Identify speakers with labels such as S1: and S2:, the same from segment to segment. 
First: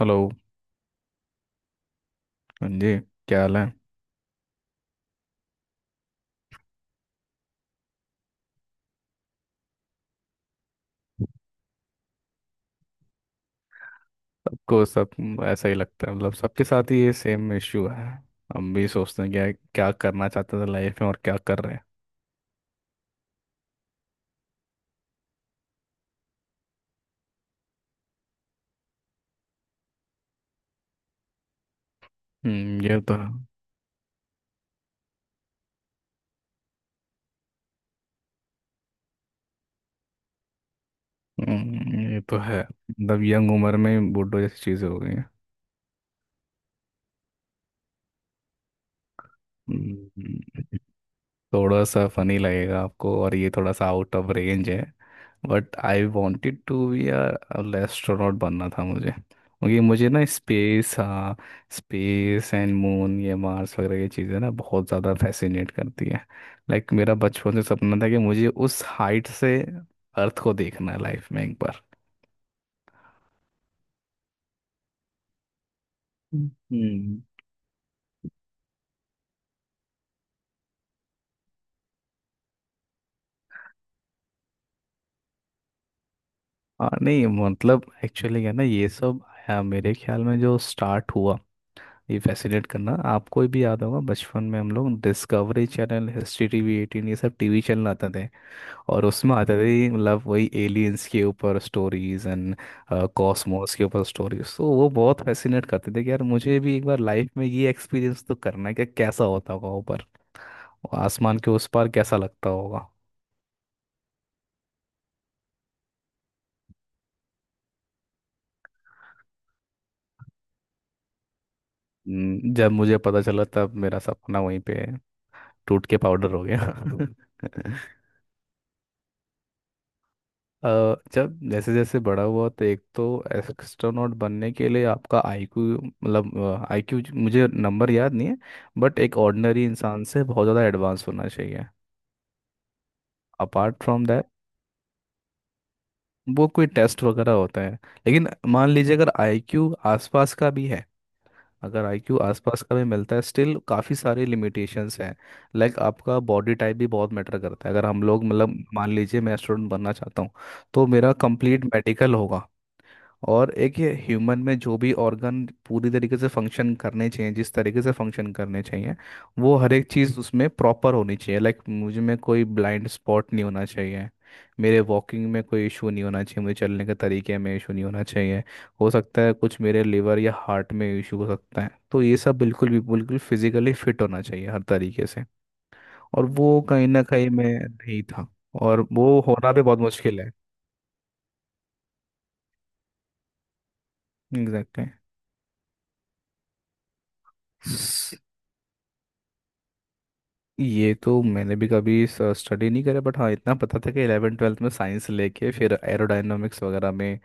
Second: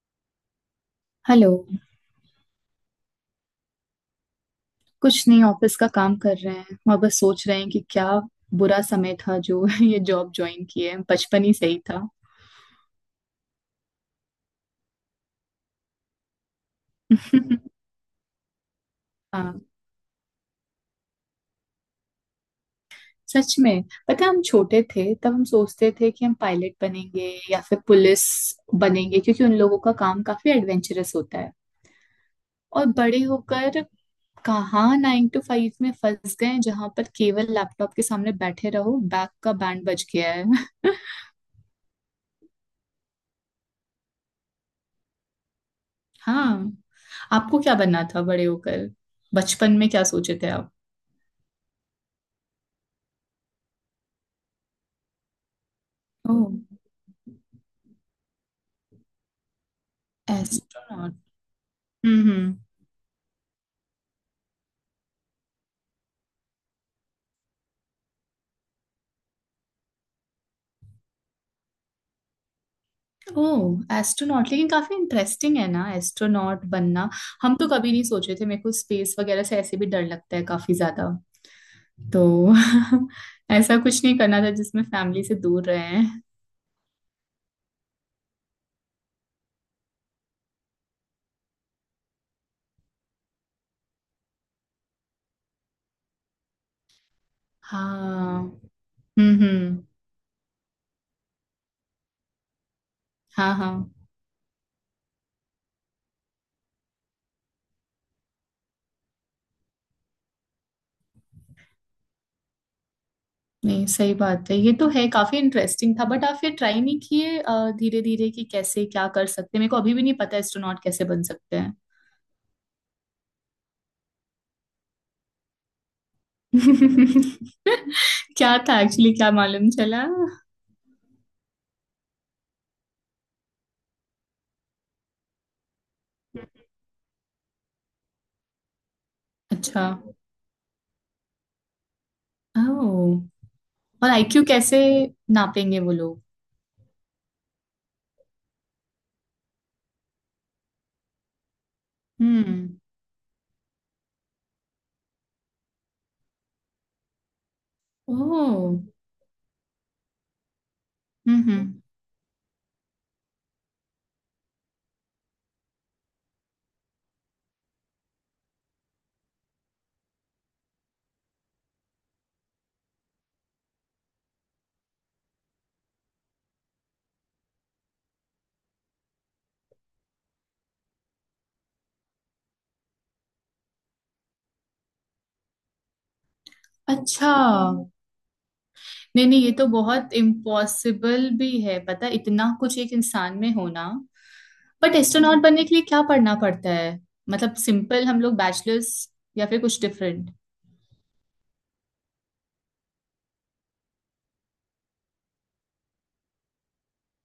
S1: Hello.
S2: Hello.
S1: हाँ जी। क्या हाल है?
S2: कुछ नहीं, ऑफिस का काम कर रहे हैं और बस सोच रहे हैं कि क्या बुरा समय था जो ये जॉब ज्वाइन किए, बचपन ही सही था।
S1: सबको सब ऐसा ही लगता है, मतलब सबके साथ ही ये सेम इश्यू है। हम भी सोचते हैं क्या
S2: हाँ,
S1: क्या करना चाहते थे लाइफ में और क्या कर रहे हैं।
S2: सच में। पता है, हम छोटे थे तब हम सोचते थे कि हम पायलट बनेंगे या फिर पुलिस बनेंगे क्योंकि उन लोगों का काम काफी एडवेंचरस होता है।
S1: हम्म,
S2: और
S1: ये तो
S2: बड़े होकर कहाँ 9 to 5 में फंस गए जहां पर केवल लैपटॉप के सामने बैठे रहो, बैक का बैंड बज गया है।
S1: ये तो है मतलब यंग उम्र में बूढ़ों जैसी चीज़ें हो गई हैं।
S2: हाँ। आपको क्या बनना था बड़े होकर? बचपन में क्या सोचे थे
S1: हम्म।
S2: आप?
S1: थोड़ा सा फनी लगेगा आपको, और ये थोड़ा सा आउट ऑफ रेंज है। But I wanted
S2: oh!
S1: To be a astronaut, बनना था मुझे क्योंकि मुझे ना स्पेस,
S2: एस्ट्रोनॉट?
S1: हाँ।
S2: हम्म।
S1: स्पेस एंड मून, ये मार्स वगैरह, ये चीज़ें ना बहुत ज़्यादा फैसिनेट करती है। लाइक मेरा बचपन से सपना था कि मुझे उस हाइट से अर्थ को देखना है लाइफ में एक बार।
S2: Oh, astronaut! लेकिन काफी इंटरेस्टिंग है ना एस्ट्रोनॉट बनना।
S1: हम्म।
S2: हम तो कभी नहीं सोचे थे, मेरे को स्पेस वगैरह से ऐसे भी डर लगता है काफी ज्यादा। तो ऐसा कुछ नहीं करना था जिसमें फैमिली से दूर रहे हैं।
S1: हाँ, नहीं मतलब एक्चुअली क्या है ना, ये सब मेरे ख्याल में जो स्टार्ट हुआ ये फैसिनेट करना, आपको भी याद होगा बचपन में हम लोग Discovery channel, History TV eighteen, ये सब टीवी चैनल आते थे।
S2: हाँ।
S1: और उसमें आते
S2: हम्म।
S1: थे मतलब वही एलियंस के ऊपर स्टोरीज एंड
S2: हाँ
S1: कॉस्मोस के
S2: हाँ।
S1: ऊपर स्टोरीज, तो वो बहुत फैसिनेट करते थे कि यार मुझे भी एक बार लाइफ में ये एक्सपीरियंस तो करना है कि कैसा होता होगा ऊपर और आसमान के उस पार कैसा लगता होगा।
S2: नहीं, सही बात है, ये तो है, काफी इंटरेस्टिंग था। बट आप फिर ट्राई नहीं किए धीरे धीरे कि कैसे क्या कर सकते हैं? मेरे को अभी भी नहीं पता एस्ट्रोनॉट कैसे बन सकते हैं।
S1: जब मुझे पता चला तब मेरा सपना वहीं पे टूट के पाउडर हो गया।
S2: क्या था एक्चुअली, क्या मालूम चला?
S1: अ, जब जैसे जैसे बड़ा हुआ तो एक तो एस्ट्रोनॉट बनने के लिए आपका आईक्यू, मतलब आईक्यू मुझे नंबर याद नहीं है, बट एक ऑर्डिनरी
S2: अच्छा।
S1: इंसान से बहुत ज़्यादा एडवांस होना चाहिए।
S2: ओ।
S1: अपार्ट फ्रॉम
S2: और
S1: दैट
S2: IQ कैसे नापेंगे वो लोग?
S1: वो कोई टेस्ट वगैरह होता है, लेकिन मान लीजिए अगर आईक्यू आसपास का भी है अगर आईक्यू आसपास
S2: हम्म।
S1: का भी मिलता है स्टिल काफ़ी सारे लिमिटेशंस हैं। लाइक आपका बॉडी टाइप भी बहुत मैटर करता है। अगर हम लोग, मतलब
S2: ओ।
S1: मान लीजिए मैं एस्ट्रोनॉट बनना चाहता हूँ, तो मेरा कंप्लीट
S2: हम्म।
S1: मेडिकल होगा। और एक ये ह्यूमन में जो भी ऑर्गन पूरी तरीके से फंक्शन करने चाहिए जिस तरीके से फंक्शन करने चाहिए, वो हर एक चीज़ उसमें प्रॉपर होनी चाहिए। लाइक मुझे में कोई ब्लाइंड स्पॉट नहीं होना चाहिए, मेरे वॉकिंग में कोई इशू नहीं होना चाहिए, मुझे चलने के तरीके में इशू नहीं होना चाहिए। हो सकता है कुछ मेरे लिवर या हार्ट में इशू हो सकता है, तो ये सब बिल्कुल भी, बिल्कुल फिजिकली फिट होना चाहिए हर तरीके से। और वो कहीं ना कहीं
S2: अच्छा।
S1: मैं नहीं था, और वो
S2: नहीं नहीं, ये
S1: होना भी
S2: तो
S1: बहुत
S2: बहुत
S1: मुश्किल है।
S2: इम्पॉसिबल भी है। पता है, इतना कुछ एक इंसान में होना।
S1: एग्जैक्टली।
S2: बट एस्ट्रोनॉट बनने के लिए क्या पढ़ना पड़ता है? मतलब सिंपल हम लोग बैचलर्स, या फिर कुछ डिफरेंट?
S1: ये तो मैंने भी कभी स्टडी नहीं करा, बट हाँ इतना पता था कि 11 ट्वेल्थ में साइंस लेके फिर एरोडायनामिक्स वगैरह में,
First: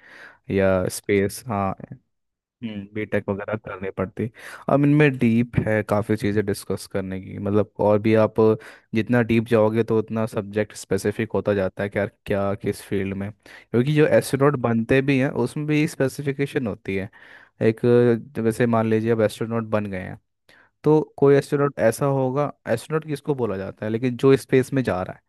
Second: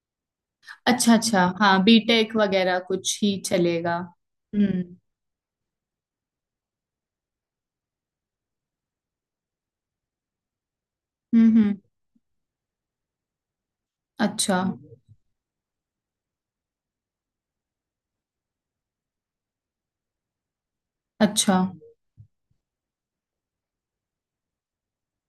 S1: या
S2: अच्छा
S1: स्पेस,
S2: अच्छा,
S1: हाँ,
S2: हाँ बीटेक वगैरह कुछ
S1: बीटेक
S2: ही
S1: वगैरह करनी
S2: चलेगा।
S1: पड़ती। अब
S2: हम्म
S1: इनमें डीप है काफ़ी चीज़ें डिस्कस करने की, मतलब और भी आप जितना डीप जाओगे तो उतना सब्जेक्ट स्पेसिफिक होता
S2: हम्म हम्म,
S1: जाता है कि यार क्या किस फील्ड में, क्योंकि जो एस्ट्रोनॉट
S2: अच्छा।
S1: बनते भी हैं उसमें भी स्पेसिफिकेशन होती है। एक, जैसे मान लीजिए अब एस्ट्रोनॉट बन गए हैं, तो कोई
S2: अच्छा।
S1: एस्ट्रोनॉट ऐसा होगा, एस्ट्रोनॉट किसको बोला जाता है लेकिन जो स्पेस में जा रहा है,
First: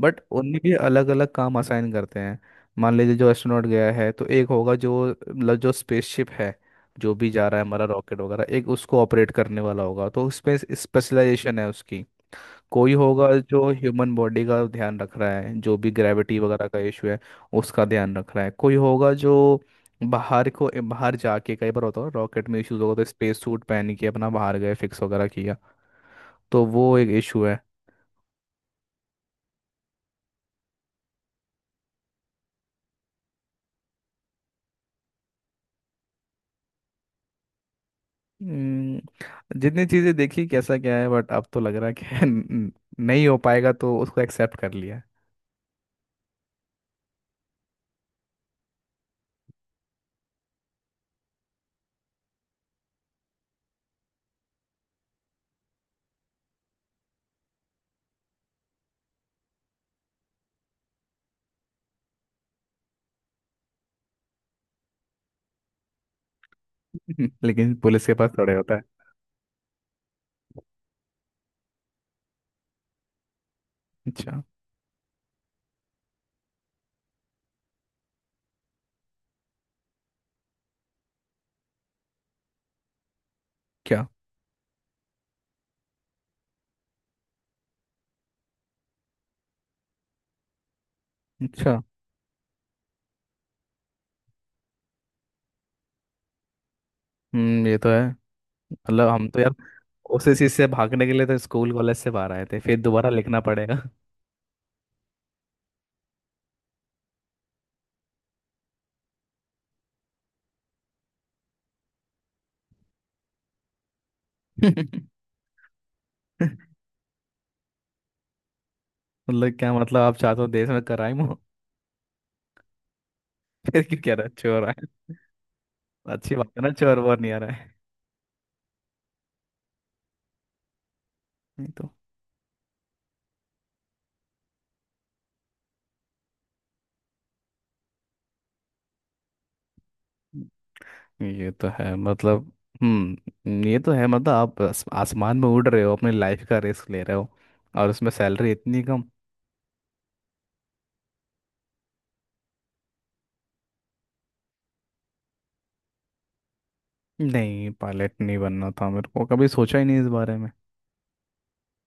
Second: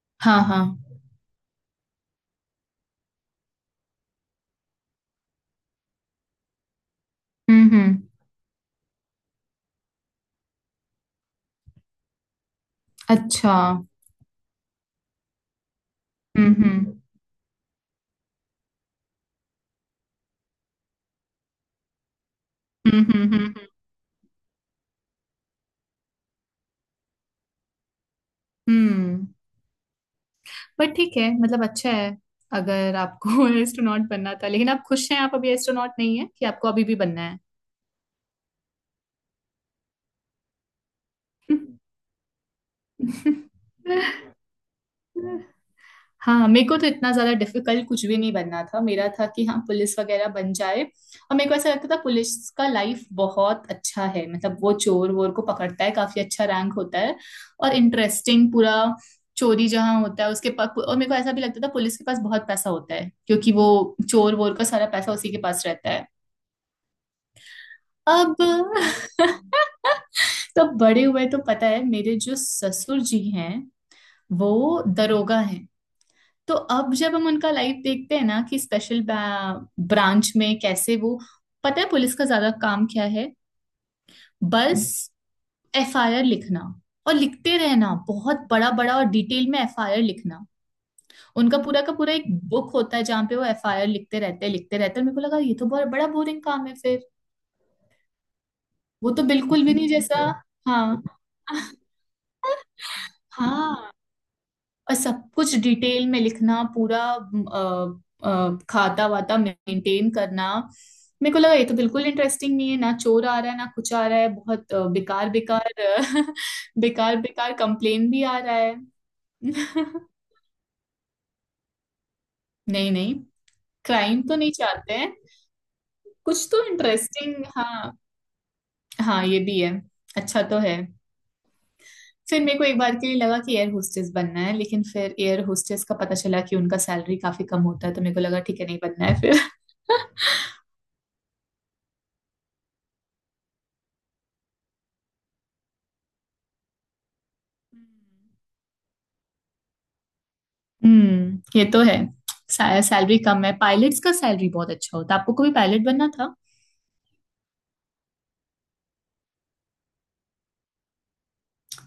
S1: बट
S2: हाँ
S1: उनमें भी
S2: हाँ।
S1: अलग अलग काम असाइन करते हैं। मान लीजिए जो एस्ट्रोनॉट गया है, तो एक होगा जो मतलब जो स्पेसशिप है, जो भी जा रहा है हमारा
S2: हम्म।
S1: रॉकेट वगैरह, एक उसको ऑपरेट करने वाला होगा, तो स्पेस स्पेशलाइजेशन है उसकी। कोई होगा
S2: अच्छा।
S1: जो ह्यूमन बॉडी का ध्यान रख रहा है, जो भी ग्रेविटी वगैरह का
S2: हम्म।
S1: इशू है उसका ध्यान रख रहा है। कोई होगा जो बाहर जाके, कई बार होता है रॉकेट में इश्यूज होगा, तो
S2: हम्म।
S1: स्पेस सूट पहन के अपना बाहर गए फिक्स वगैरह किया। तो वो एक इशू है।
S2: हम्म। बट ठीक है, मतलब अच्छा है। अगर आपको एस्ट्रोनॉट बनना था, लेकिन आप खुश हैं आप अभी एस्ट्रोनॉट नहीं है कि आपको अभी भी बनना
S1: जितनी चीजें देखी कैसा क्या है, बट अब तो लग रहा है कि नहीं हो पाएगा, तो उसको एक्सेप्ट कर लिया है।
S2: है? हाँ। मेरे को तो इतना ज्यादा डिफिकल्ट कुछ भी नहीं बनना था। मेरा था कि हाँ पुलिस वगैरह बन जाए, और मेरे को ऐसा लगता था पुलिस का लाइफ बहुत अच्छा है, मतलब वो चोर वोर को पकड़ता है, काफी अच्छा रैंक होता है और इंटरेस्टिंग पूरा। चोरी जहाँ होता है उसके पास, और मेरे को ऐसा भी लगता था पुलिस के पास बहुत पैसा होता है क्योंकि वो चोर वोर का सारा पैसा उसी के पास रहता है।
S1: लेकिन पुलिस के पास
S2: अब
S1: थोड़े होता है।
S2: तो बड़े हुए तो पता है, मेरे जो ससुर जी हैं
S1: अच्छा।
S2: वो दरोगा हैं। तो अब जब हम उनका लाइफ देखते हैं ना कि स्पेशल ब्रांच में कैसे वो, पता है पुलिस का ज्यादा काम क्या है?
S1: क्या?
S2: बस FIR लिखना, और लिखते रहना बहुत बड़ा बड़ा और डिटेल में FIR लिखना। उनका
S1: अच्छा।
S2: पूरा का पूरा एक बुक होता है जहाँ पे वो FIR लिखते रहते हैं, लिखते रहते हैं। और मेरे को लगा ये तो बहुत बड़ा बोरिंग काम है फिर।
S1: ये तो है, मतलब
S2: वो तो
S1: हम तो यार
S2: बिल्कुल भी नहीं जैसा।
S1: उसी चीज से
S2: हाँ
S1: भागने के लिए तो स्कूल कॉलेज से बाहर आए थे, फिर दोबारा लिखना पड़ेगा।
S2: हाँ। और सब कुछ डिटेल में लिखना पूरा, खाता वाता मेंटेन करना। मेरे को लगा ये तो बिल्कुल इंटरेस्टिंग नहीं है, ना चोर आ रहा है ना कुछ आ रहा है, बहुत बेकार बेकार बेकार बेकार कंप्लेन भी आ रहा है।
S1: मतलब क्या? मतलब आप चाहते हो देश में क्राइम हो?
S2: नहीं नहीं।
S1: फिर क्यों कह
S2: क्राइम
S1: रहा है
S2: तो नहीं
S1: चोर आए?
S2: चाहते हैं।
S1: अच्छी
S2: कुछ
S1: बात है
S2: तो
S1: ना, चोर वोर नहीं आ
S2: इंटरेस्टिंग,
S1: रहा है।
S2: हाँ। हाँ ये भी है। अच्छा तो है।
S1: नहीं तो।
S2: फिर मेरे को एक बार के लिए लगा कि एयर होस्टेस बनना है, लेकिन फिर एयर होस्टेस का पता चला कि उनका सैलरी काफी कम होता है, तो मेरे को लगा ठीक है, नहीं बनना है फिर।
S1: ये तो है मतलब ये तो है मतलब आप आसमान में उड़ रहे हो, अपनी लाइफ का रिस्क ले रहे हो, और उसमें सैलरी इतनी कम।
S2: हम्म, ये तो है। सैलरी कम है। पायलट्स का सैलरी बहुत अच्छा होता है। आपको कभी पायलट बनना था?
S1: नहीं, पायलट नहीं बनना था, मेरे को कभी सोचा ही नहीं इस बारे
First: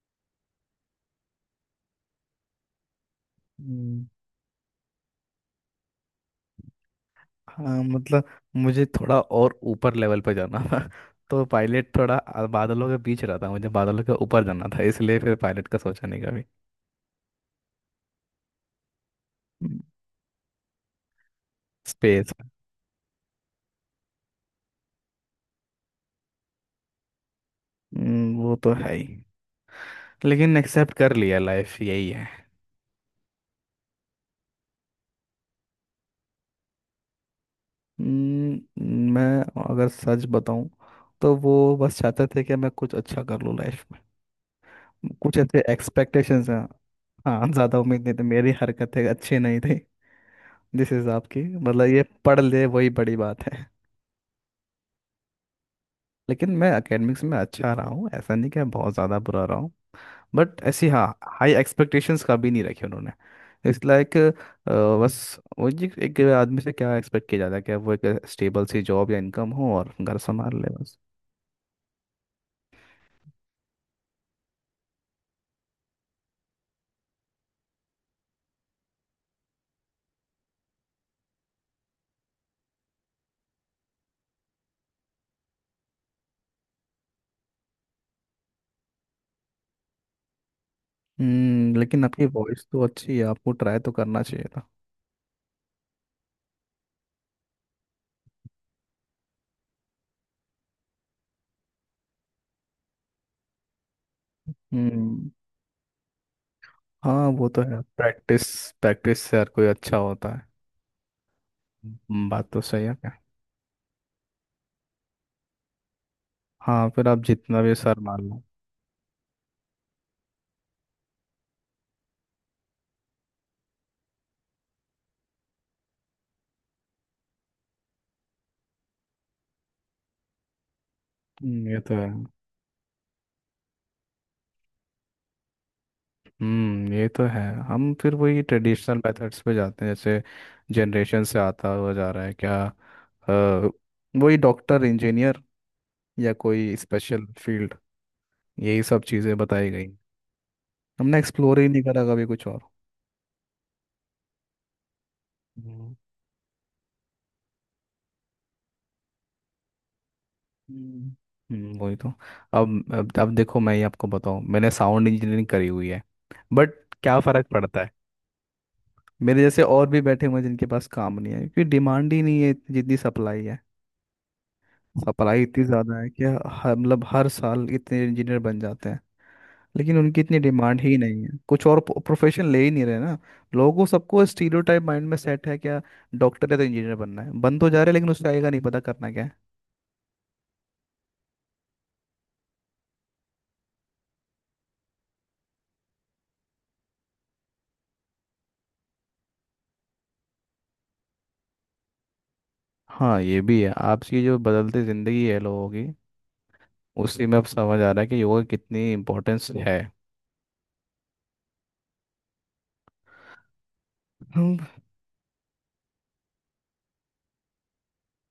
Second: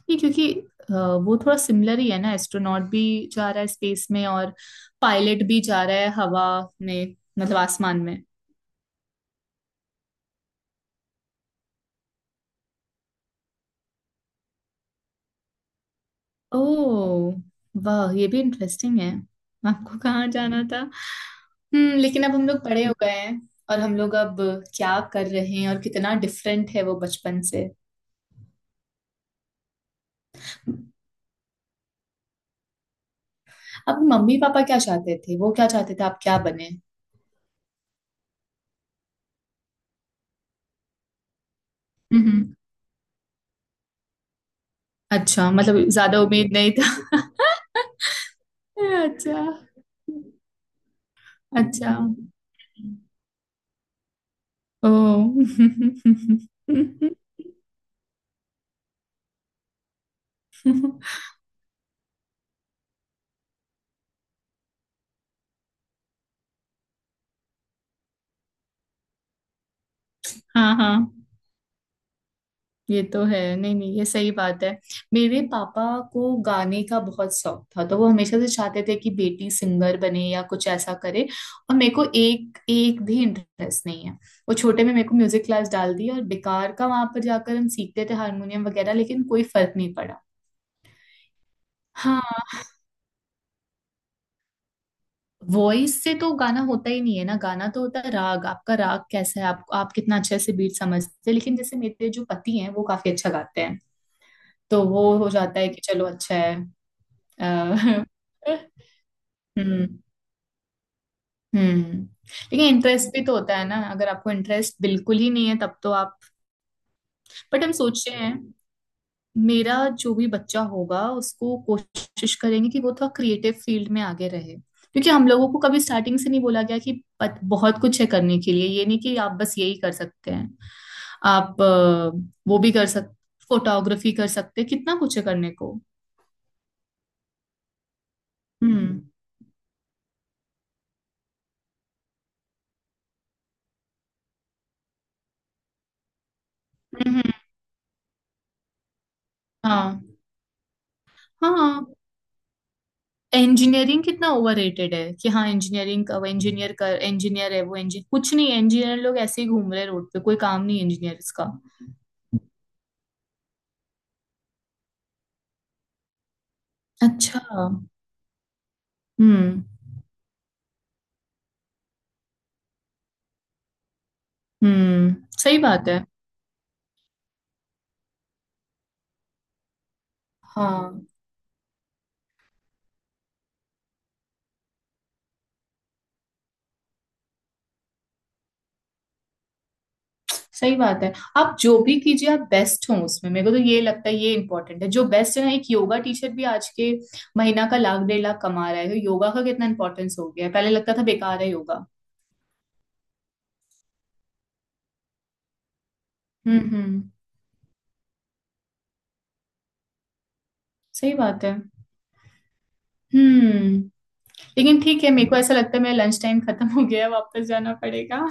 S2: ये क्योंकि अ, वो थोड़ा सिमिलर ही है ना, एस्ट्रोनॉट भी जा रहा है
S1: में।
S2: स्पेस में और पायलट भी जा रहा है हवा में, मतलब
S1: हाँ
S2: आसमान में।
S1: मतलब मुझे थोड़ा और ऊपर लेवल पर जाना था। तो पायलट थोड़ा बादलों के बीच रहा था, मुझे बादलों के ऊपर जाना था, इसलिए फिर पायलट का सोचा नहीं कभी।
S2: ओह वाह, ये भी इंटरेस्टिंग है। आपको कहाँ जाना था? हम्म, लेकिन
S1: स्पेस।
S2: अब हम लोग बड़े हो गए हैं और हम लोग अब क्या कर रहे हैं, और कितना डिफरेंट है वो बचपन से।
S1: वो तो है ही, लेकिन एक्सेप्ट कर लिया, लाइफ यही है।
S2: अब मम्मी पापा क्या चाहते थे? वो क्या चाहते थे आप क्या बने?
S1: मैं, अगर सच बताऊं, तो वो बस चाहते थे कि मैं कुछ अच्छा कर लूँ लाइफ में। कुछ
S2: अच्छा,
S1: ऐसे
S2: मतलब ज़्यादा
S1: एक्सपेक्टेशंस
S2: उम्मीद
S1: हैं।
S2: नहीं था।
S1: हाँ, ज़्यादा उम्मीद नहीं थी, मेरी हरकतें
S2: अच्छा,
S1: अच्छी नहीं थी जिस हिसाब की, मतलब
S2: अच्छा।
S1: ये पढ़ ले वही बड़ी बात है।
S2: ओह!
S1: लेकिन मैं एकेडमिक्स में अच्छा रहा हूँ, ऐसा नहीं कि मैं बहुत ज़्यादा बुरा रहा हूँ, बट ऐसी, हाँ, हाई एक्सपेक्टेशंस कभी नहीं रखी उन्होंने। इस लाइक, बस, वो जी एक आदमी से क्या एक्सपेक्ट किया जाता है कि वो एक स्टेबल सी जॉब या इनकम हो और घर संभाल
S2: हाँ,
S1: ले, बस।
S2: हाँ। ये तो है। नहीं, नहीं, ये सही बात है। मेरे पापा को गाने का बहुत शौक था, तो वो हमेशा से चाहते थे कि बेटी सिंगर बने या कुछ ऐसा करे, और मेरे को एक एक भी इंटरेस्ट नहीं है। वो छोटे में मेरे को म्यूज़िक क्लास डाल दी, और बेकार का वहाँ पर जाकर हम सीखते थे हारमोनियम वगैरह, लेकिन कोई फर्क नहीं पड़ा।
S1: लेकिन आपकी
S2: हाँ।
S1: वॉइस तो अच्छी है, आपको ट्राई तो करना चाहिए था।
S2: वॉइस से तो गाना होता ही नहीं है ना। गाना तो होता है राग, आपका राग कैसा है, आप कितना अच्छे से बीट समझते हैं। लेकिन जैसे मेरे जो पति हैं वो काफी अच्छा गाते हैं, तो वो हो
S1: हम्म।
S2: जाता है कि चलो अच्छा है।
S1: हाँ, वो तो है,
S2: अ,
S1: प्रैक्टिस, प्रैक्टिस से हर कोई
S2: हम्म
S1: अच्छा होता है।
S2: हम्म।
S1: बात
S2: लेकिन
S1: तो सही है
S2: इंटरेस्ट
S1: क्या?
S2: भी तो होता है ना, अगर आपको इंटरेस्ट बिल्कुल ही नहीं है तब तो आप...
S1: हाँ, फिर आप जितना
S2: बट हम
S1: भी सर
S2: सोचते
S1: मान
S2: हैं,
S1: लो।
S2: मेरा जो भी बच्चा होगा उसको कोशिश करेंगे कि वो थोड़ा क्रिएटिव फील्ड में आगे रहे, क्योंकि हम लोगों को कभी स्टार्टिंग से नहीं बोला गया कि बहुत कुछ है करने के लिए। ये नहीं कि आप बस यही कर सकते हैं, आप
S1: हम्म, ये तो है
S2: वो भी कर सकते, फोटोग्राफी कर सकते हैं, कितना कुछ है करने को।
S1: ये तो है, हम फिर वही ट्रेडिशनल
S2: हम्म
S1: मेथड्स पे जाते हैं जैसे जनरेशन से आता हुआ जा रहा है क्या, वही डॉक्टर इंजीनियर या कोई स्पेशल
S2: हम्म।
S1: फील्ड, यही सब चीज़ें बताई गई।
S2: हाँ
S1: हमने एक्सप्लोर ही नहीं
S2: हाँ।
S1: करा कभी कुछ और।
S2: इंजीनियरिंग कितना ओवररेटेड है कि हाँ,
S1: हम्म।
S2: इंजीनियरिंग का वो इंजीनियर, कर इंजीनियर है, वो इंजीनियर, कुछ नहीं, इंजीनियर लोग ऐसे ही घूम रहे हैं रोड पे, कोई काम नहीं
S1: हम्म।
S2: इंजीनियर्स का।
S1: वही तो। अब देखो, मैं ही आपको बताऊं, मैंने साउंड इंजीनियरिंग करी हुई है, बट क्या
S2: अच्छा।
S1: फ़र्क पड़ता है। मेरे जैसे
S2: हम्म
S1: और भी बैठे हुए हैं जिनके पास काम नहीं है, क्योंकि डिमांड ही नहीं है जितनी सप्लाई है।
S2: हम्म।
S1: सप्लाई
S2: सही
S1: इतनी
S2: बात
S1: ज़्यादा
S2: है।
S1: है कि हर, मतलब हर साल इतने इंजीनियर बन जाते हैं, लेकिन उनकी इतनी डिमांड ही
S2: हाँ,
S1: नहीं है। कुछ और प्रोफेशन ले ही नहीं रहे ना लोगों को, सबको स्टीरियोटाइप माइंड में सेट है क्या, डॉक्टर या तो इंजीनियर बनना है, बन तो जा रहे हैं, लेकिन उससे आएगा नहीं पता करना क्या है।
S2: सही बात है। आप जो भी कीजिए आप बेस्ट हो उसमें, मेरे को तो ये लगता है ये इम्पोर्टेंट है, जो बेस्ट है ना। एक योगा टीचर भी आज के महीना का लाख 1.5 लाख कमा रहा है, तो योगा का कितना इंपॉर्टेंस हो गया है। पहले लगता था बेकार है योगा।
S1: हाँ, ये भी है, आपकी जो बदलती ज़िंदगी है लोगों की,
S2: हम्म।
S1: उसी में अब समझ आ रहा है कि योगा की कितनी इम्पोर्टेंस है।
S2: सही बात है। हम्म।
S1: हम्म।
S2: लेकिन ठीक है, मेरे को ऐसा लगता है मेरा लंच टाइम खत्म हो गया है, वापस जाना पड़ेगा।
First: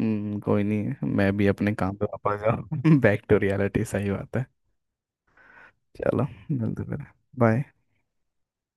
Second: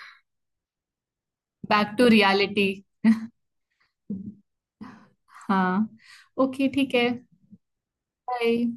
S1: कोई नहीं, मैं भी अपने
S2: बैक
S1: काम पे
S2: टू
S1: वापस
S2: रियलिटी।
S1: जाऊँ। बैक टू रियलिटी, सही बात है।
S2: हाँ।
S1: चलो,
S2: ओके,
S1: मिलते
S2: ठीक
S1: फिर।
S2: है।
S1: बाय।
S2: बाय।